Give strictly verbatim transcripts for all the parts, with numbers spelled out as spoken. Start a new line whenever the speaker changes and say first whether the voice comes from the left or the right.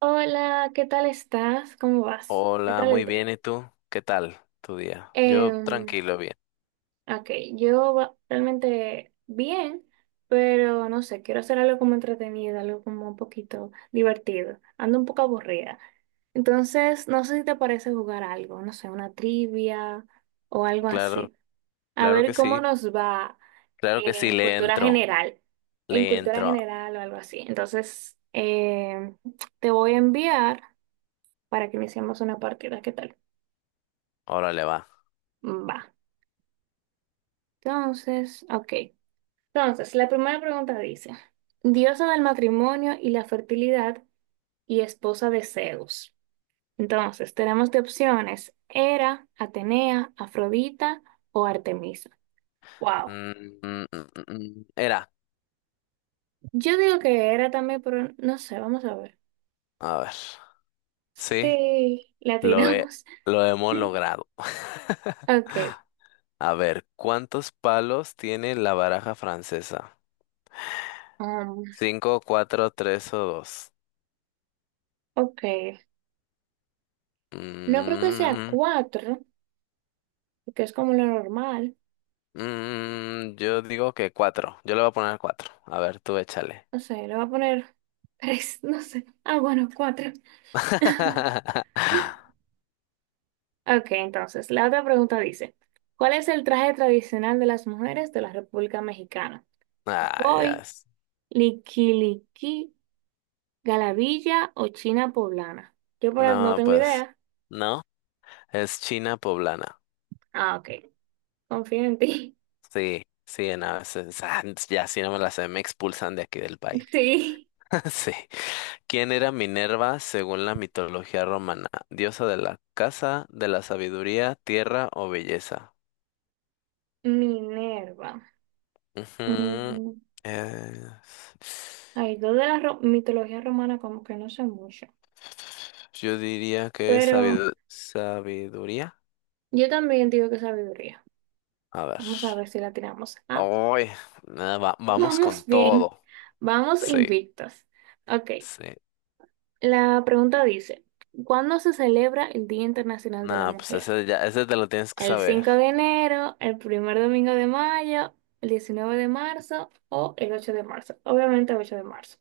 right: Hola, ¿qué tal estás? ¿Cómo vas? ¿Qué
left: Hola,
right: tal el
left: muy bien.
right: día?
left: ¿Y tú? ¿Qué tal tu día? Yo
right: Em,
left: tranquilo, bien.
right: ok, yo va- realmente bien, pero no sé, quiero hacer algo como entretenido, algo como un poquito divertido. Ando un poco aburrida. Entonces, no sé si te parece jugar algo, no sé, una trivia o algo
left: Claro,
right: así. A
left: claro
right: ver
left: que
right: cómo
left: sí.
right: nos va
left: Claro que sí,
right: en
left: le
right: cultura
left: entro.
right: general, en
left: Le
right: cultura
left: entro.
right: general o algo así. Entonces, em, te voy a enviar para que iniciemos una partida. ¿Qué tal?
left: Órale, va.
right: Va. Entonces, ok. Entonces, la primera pregunta dice, diosa del matrimonio y la fertilidad y esposa de Zeus. Entonces, tenemos de opciones Hera, Atenea, Afrodita o Artemisa. Wow.
left: Mm, mm, mm, mm, mm. Era.
right: Yo digo que Hera también, pero no sé, vamos a ver.
left: A ver. Sí,
right: Sí, la
left: lo he,
right: tiramos.
left: lo hemos logrado.
right: Ok.
left: A ver, ¿cuántos palos tiene la baraja francesa?
right: um,
left: ¿Cinco, cuatro, tres o dos?
right: ok. No creo que sea
left: Mm,
right: cuatro, que es como lo normal.
left: mm, yo digo que cuatro. Yo le voy a poner cuatro. A ver, tú échale.
right: No sé, le voy a poner tres, no sé. Ah, bueno, cuatro. Ok, entonces, la otra pregunta dice, ¿cuál es el traje tradicional de las mujeres de la República Mexicana?
left: Ah, ya.
right: ¿Hoy,
left: es-
right: liquiliqui, galavilla o china poblana? Yo por ahí no
left: No,
right: tengo
left: pues,
right: idea.
left: no. Es China poblana.
right: Ah, ok, confío en ti.
left: Sí, sí, no, es- es- ah, ya si no me la sé, me expulsan de aquí del país.
right: Sí,
left: Sí. ¿Quién era Minerva según la mitología romana? ¿Diosa de la casa, de la sabiduría, tierra o belleza?
right: Minerva.
left: Ujú,
right: Mm,
left: es-
right: ay, dos de la ro- mitología romana como que no sé mucho,
left: yo diría que es
right: pero
left: sabidu- sabiduría.
right: yo también digo que sabiduría.
left: A ver.
right: Vamos a ver si la tiramos. Ah,
left: Ay, nada, va- vamos con
right: vamos bien,
left: todo.
right: vamos
left: Sí,
right: invictos. Ok.
left: sí.
right: La pregunta dice, ¿cuándo se celebra el Día Internacional de la
left: No, pues
right: Mujer?
left: ese ya, ese te lo tienes que
right: ¿El
left: saber.
right: cinco de enero, el primer domingo de mayo, el diecinueve de marzo o el ocho de marzo? Obviamente el ocho de marzo.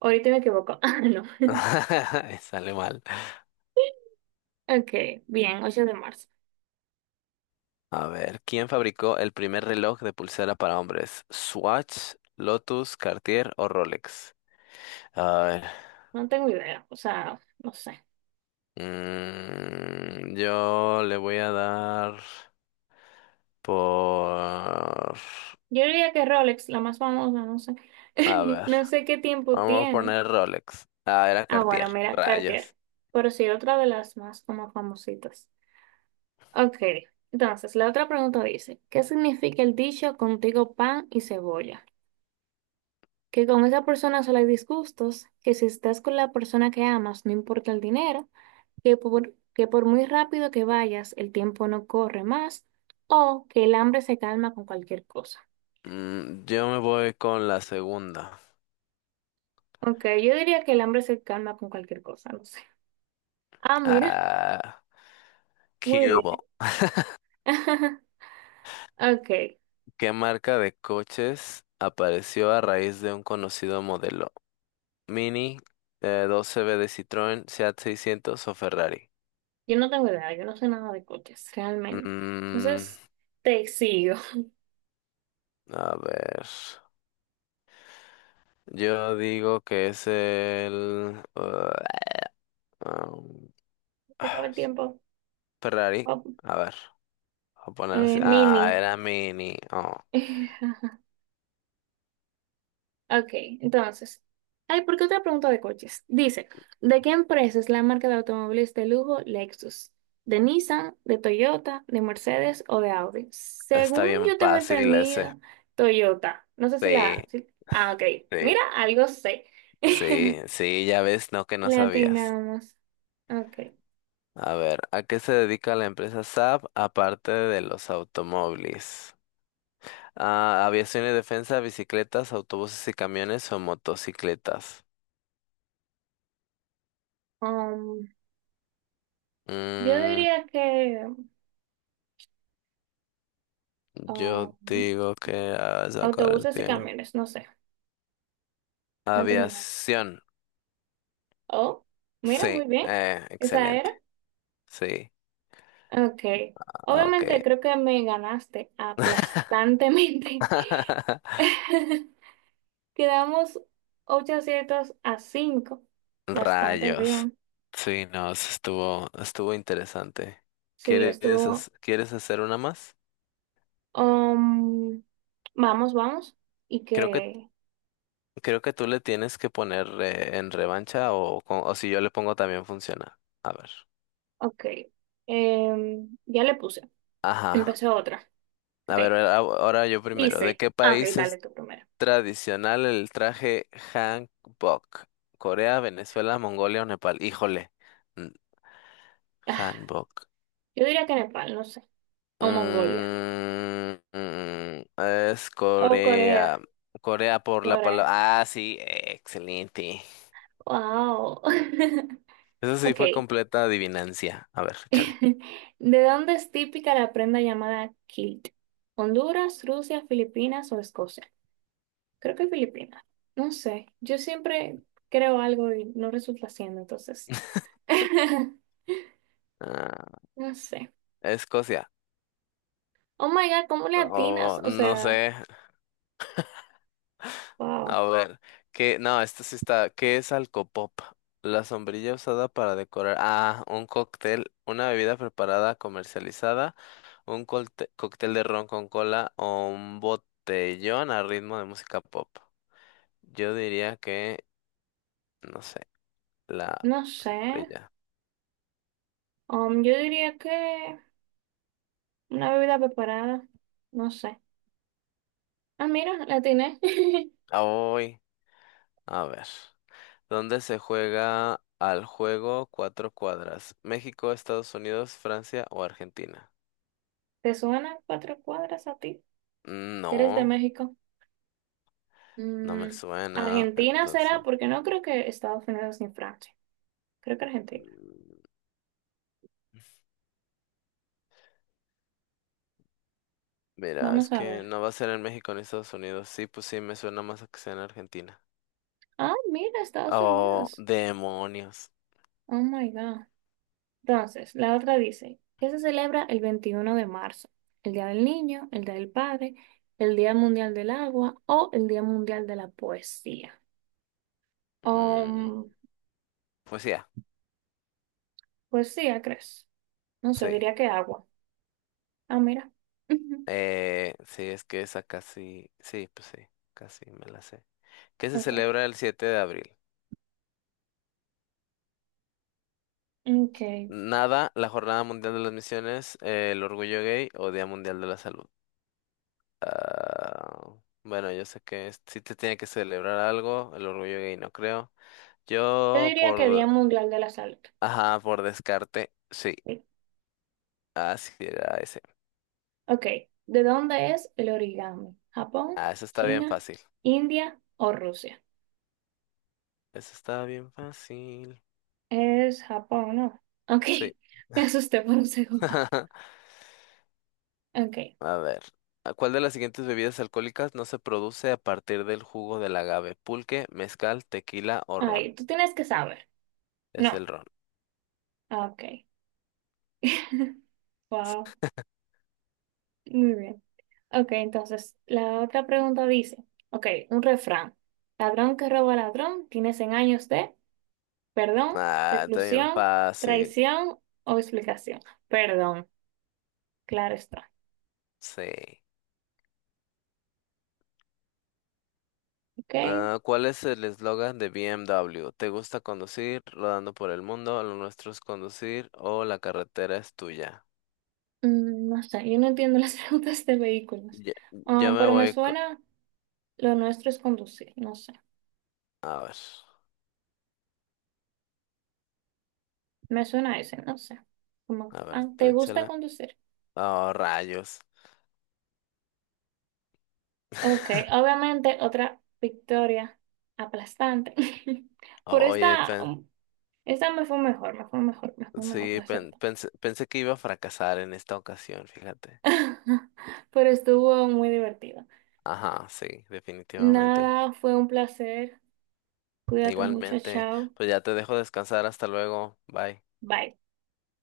right: Ahorita me equivoco. Ah, no.
left: Y sale mal.
right: Ok, bien, ocho de marzo.
left: A ver, ¿quién fabricó el primer reloj de pulsera para hombres? ¿Swatch, Lotus, Cartier o Rolex? A ver,
right: No tengo idea, o sea, no sé.
left: mm, yo le voy a dar por...
right: Yo diría que Rolex, la más famosa, no sé.
left: A ver,
right: No sé qué tiempo
left: vamos a
right: tiene.
left: poner Rolex. Ah, era
right: Ah, bueno,
left: Cartier.
right: mira, Cartier.
left: Rayos.
right: Pero sí, otra de las más como famositas. Ok, entonces la otra pregunta dice, ¿qué significa el dicho contigo pan y cebolla? Que con esa persona solo hay disgustos, que si estás con la persona que amas no importa el dinero, que por, que por muy rápido que vayas el tiempo no corre más, o que el hambre se calma con cualquier cosa.
left: Mm, yo me voy con la segunda.
right: Ok, yo diría que el hambre se calma con cualquier cosa, no sé. Ah, mira,
left: Ah,
right: muy bien.
left: Cube.
right: Ok,
left: ¿Qué marca de coches apareció a raíz de un conocido modelo? Mini, eh, doce B de Citroën, Seat seiscientos o Ferrari.
right: yo no tengo idea, yo no sé nada de coches, realmente.
left: Mm,
right: Entonces, te sigo.
left: a ver. Yo digo que es el... uh, um,
right: Se acaba
left: ah,
right: el tiempo.
left: Ferrari.
right: Oh,
left: A ver, a
right: eh,
left: ponerse. Ah,
right: mini.
left: era Mini. Oh,
right: Ok, entonces. Ay, ¿por qué otra pregunta de coches? Dice, ¿de qué empresa es la marca de automóviles de lujo Lexus? ¿De Nissan, de Toyota, de Mercedes o de Audi?
left: está
right: Según
left: bien
right: yo tengo
left: fácil ese.
right: entendido, Toyota. No sé si la...
left: Sí,
right: si- Ah, ok.
left: sí,
right: Mira, algo sé.
left: sí, sí, ya ves, no que no sabías.
right: Latinamos. Ok.
left: A ver, ¿a qué se dedica la empresa Saab aparte de los automóviles? Ah, aviación y defensa, bicicletas, autobuses y camiones o motocicletas.
right: Um, yo
left: Mm,
right: diría que
left: yo
right: um,
left: digo que ah, se va a sacar el
right: autobuses y
left: tiempo.
right: camiones, no sé. No entendí.
left: Aviación,
right: Oh, mira,
left: sí,
right: muy bien.
left: eh,
right: Esa
left: excelente,
right: era.
left: sí,
right: Ok.
left: ah, ok.
right: Obviamente creo que me ganaste aplastantemente. Quedamos ocho aciertos a cinco. Bastante
left: Rayos,
right: bien.
left: sí, no, eso estuvo, estuvo interesante.
right: Sí,
left: ¿Quieres,
right: estuvo.
left: hac- quieres hacer una más?
right: Um, vamos, vamos. Y
left: Creo que
right: que.
left: Creo que tú le tienes que poner eh, en revancha o, con- o si yo le pongo también funciona. A ver.
right: Ok. Em, ya le puse.
left: Ajá.
right: Empecé otra.
left: A
right: Ok.
left: ver, a- ahora yo primero. ¿De
right: Dice.
left: qué
right: Ah, ok,
left: país
right: dale
left: es
right: tú primero.
left: tradicional el traje hanbok? ¿Corea, Venezuela, Mongolia o Nepal? Híjole. mm,
right: Ah,
left: Hanbok.
right: yo diría que Nepal, no sé. O Mongolia.
left: Mm, mm, es
right: O Corea.
left: Corea. Corea por la
right: Corea.
left: palabra. Ah, sí, excelente.
right: Wow.
left: Eso sí
right: Ok.
left: fue completa adivinancia. A ver, échale.
right: ¿De dónde es típica la prenda llamada kilt? ¿Honduras, Rusia, Filipinas o Escocia? Creo que Filipinas. No sé. Yo siempre creo algo y no resulta siendo, entonces.
left: Ah,
right: No sé.
left: Escocia.
right: Oh my God, ¿cómo le
left: Oh,
right: atinas? O
left: no
right: sea,
left: sé. A
right: wow.
left: ver. ¿Qué? No, esto sí está. ¿Qué es Alcopop? La sombrilla usada para decorar. Ah, un cóctel, una bebida preparada, comercializada, un colte- cóctel de ron con cola o un botellón a ritmo de música pop. Yo diría que, no sé, la
right: No sé.
left: sombrilla.
right: Um, yo diría que una bebida preparada. No sé. Ah, mira, la atiné.
left: Hoy, a ver. ¿Dónde se juega al juego cuatro cuadras? ¿México, Estados Unidos, Francia o Argentina?
right: ¿Te suena cuatro cuadras a ti? ¿Que eres de
left: No.
right: México?
left: No me
right: Mm,
left: suena,
right: Argentina
left: entonces.
right: será, porque no creo que Estados Unidos ni Francia. Creo que Argentina.
left: Mm, mira, es
right: Vamos a
left: que
right: ver.
left: no va a ser en México ni Estados Unidos. Sí, pues sí, me suena más a que sea en Argentina.
right: Ah, mira, Estados
left: Oh,
right: Unidos.
left: demonios.
right: Oh my God. Entonces, la otra dice, ¿qué se celebra el veintiuno de marzo? ¿El Día del Niño, el Día del Padre, el Día Mundial del Agua o el Día Mundial de la Poesía?
left: Mm,
right: Um,
left: pues ya,
right: ¿Poesía, crees? No sé,
left: sí.
right: diría que agua. Ah, mira. Ujú.
left: Eh, sí, es que esa casi. Sí, pues sí, casi me la sé. ¿Qué se
right: Ok.
left: celebra el siete de abril?
right: Ok.
left: Nada, la Jornada Mundial de las Misiones, eh, el Orgullo Gay o Día Mundial de la Salud. Ah, bueno, yo sé que es- sí te tiene que celebrar algo, el Orgullo Gay no creo.
right: Yo
left: Yo
right: diría que
left: por,
right: Día Mundial de la Salud.
left: ajá, por descarte, sí,
right: Sí.
left: así era ese.
right: Ok, ¿de dónde es el origami? ¿Japón,
left: Ah, eso está bien
right: China,
left: fácil.
right: India o Rusia?
left: Eso está bien fácil.
right: Es Japón, ¿no? Ok,
left: Sí.
right: me asusté por un segundo. Ok,
left: A ver, ¿a ¿cuál de las siguientes bebidas alcohólicas no se produce a partir del jugo del agave? Pulque, mezcal, tequila o ron.
right: ay, tú tienes que saber.
left: Es el
right: No,
left: ron.
right: ok. Wow, muy bien. Ok, entonces la otra pregunta dice, ok, un refrán. Ladrón que roba a ladrón, tiene cien años de perdón,
left: Ah, está bien
right: reclusión,
left: fácil.
right: traición o explicación. Perdón, claro está.
left: Sí.
right: Ok.
left: Ah, ¿cuál es el eslogan de B M W? ¿Te gusta conducir, rodando por el mundo, lo nuestro es conducir o la carretera es tuya?
right: Mm, no sé, yo no entiendo las preguntas de vehículos.
left: Yo,
right: Ah,
left: yo me
right: pero me
left: voy con...
right: suena, lo nuestro es conducir, no sé.
left: A ver,
right: Me suena ese, no sé. Como,
left: a ver,
right: ah,
left: tú
right: ¿te gusta
left: échale.
right: conducir?
left: Oh, rayos.
right: Ok, obviamente otra victoria aplastante. Por
left: Oye,
right: esta,
left: pen-
right: um, esta me fue mejor, me fue mejor, me fue mejor,
left: sí,
right: la
left: pen-
right: acepto.
left: pensé, pensé que iba a fracasar en esta ocasión, fíjate.
right: Pero estuvo muy divertido.
left: Ajá, sí, definitivamente.
right: Nada, fue un placer. Cuídate mucho,
left: Igualmente,
right: chao.
left: pues ya te dejo descansar, hasta luego, bye.
right: Bye.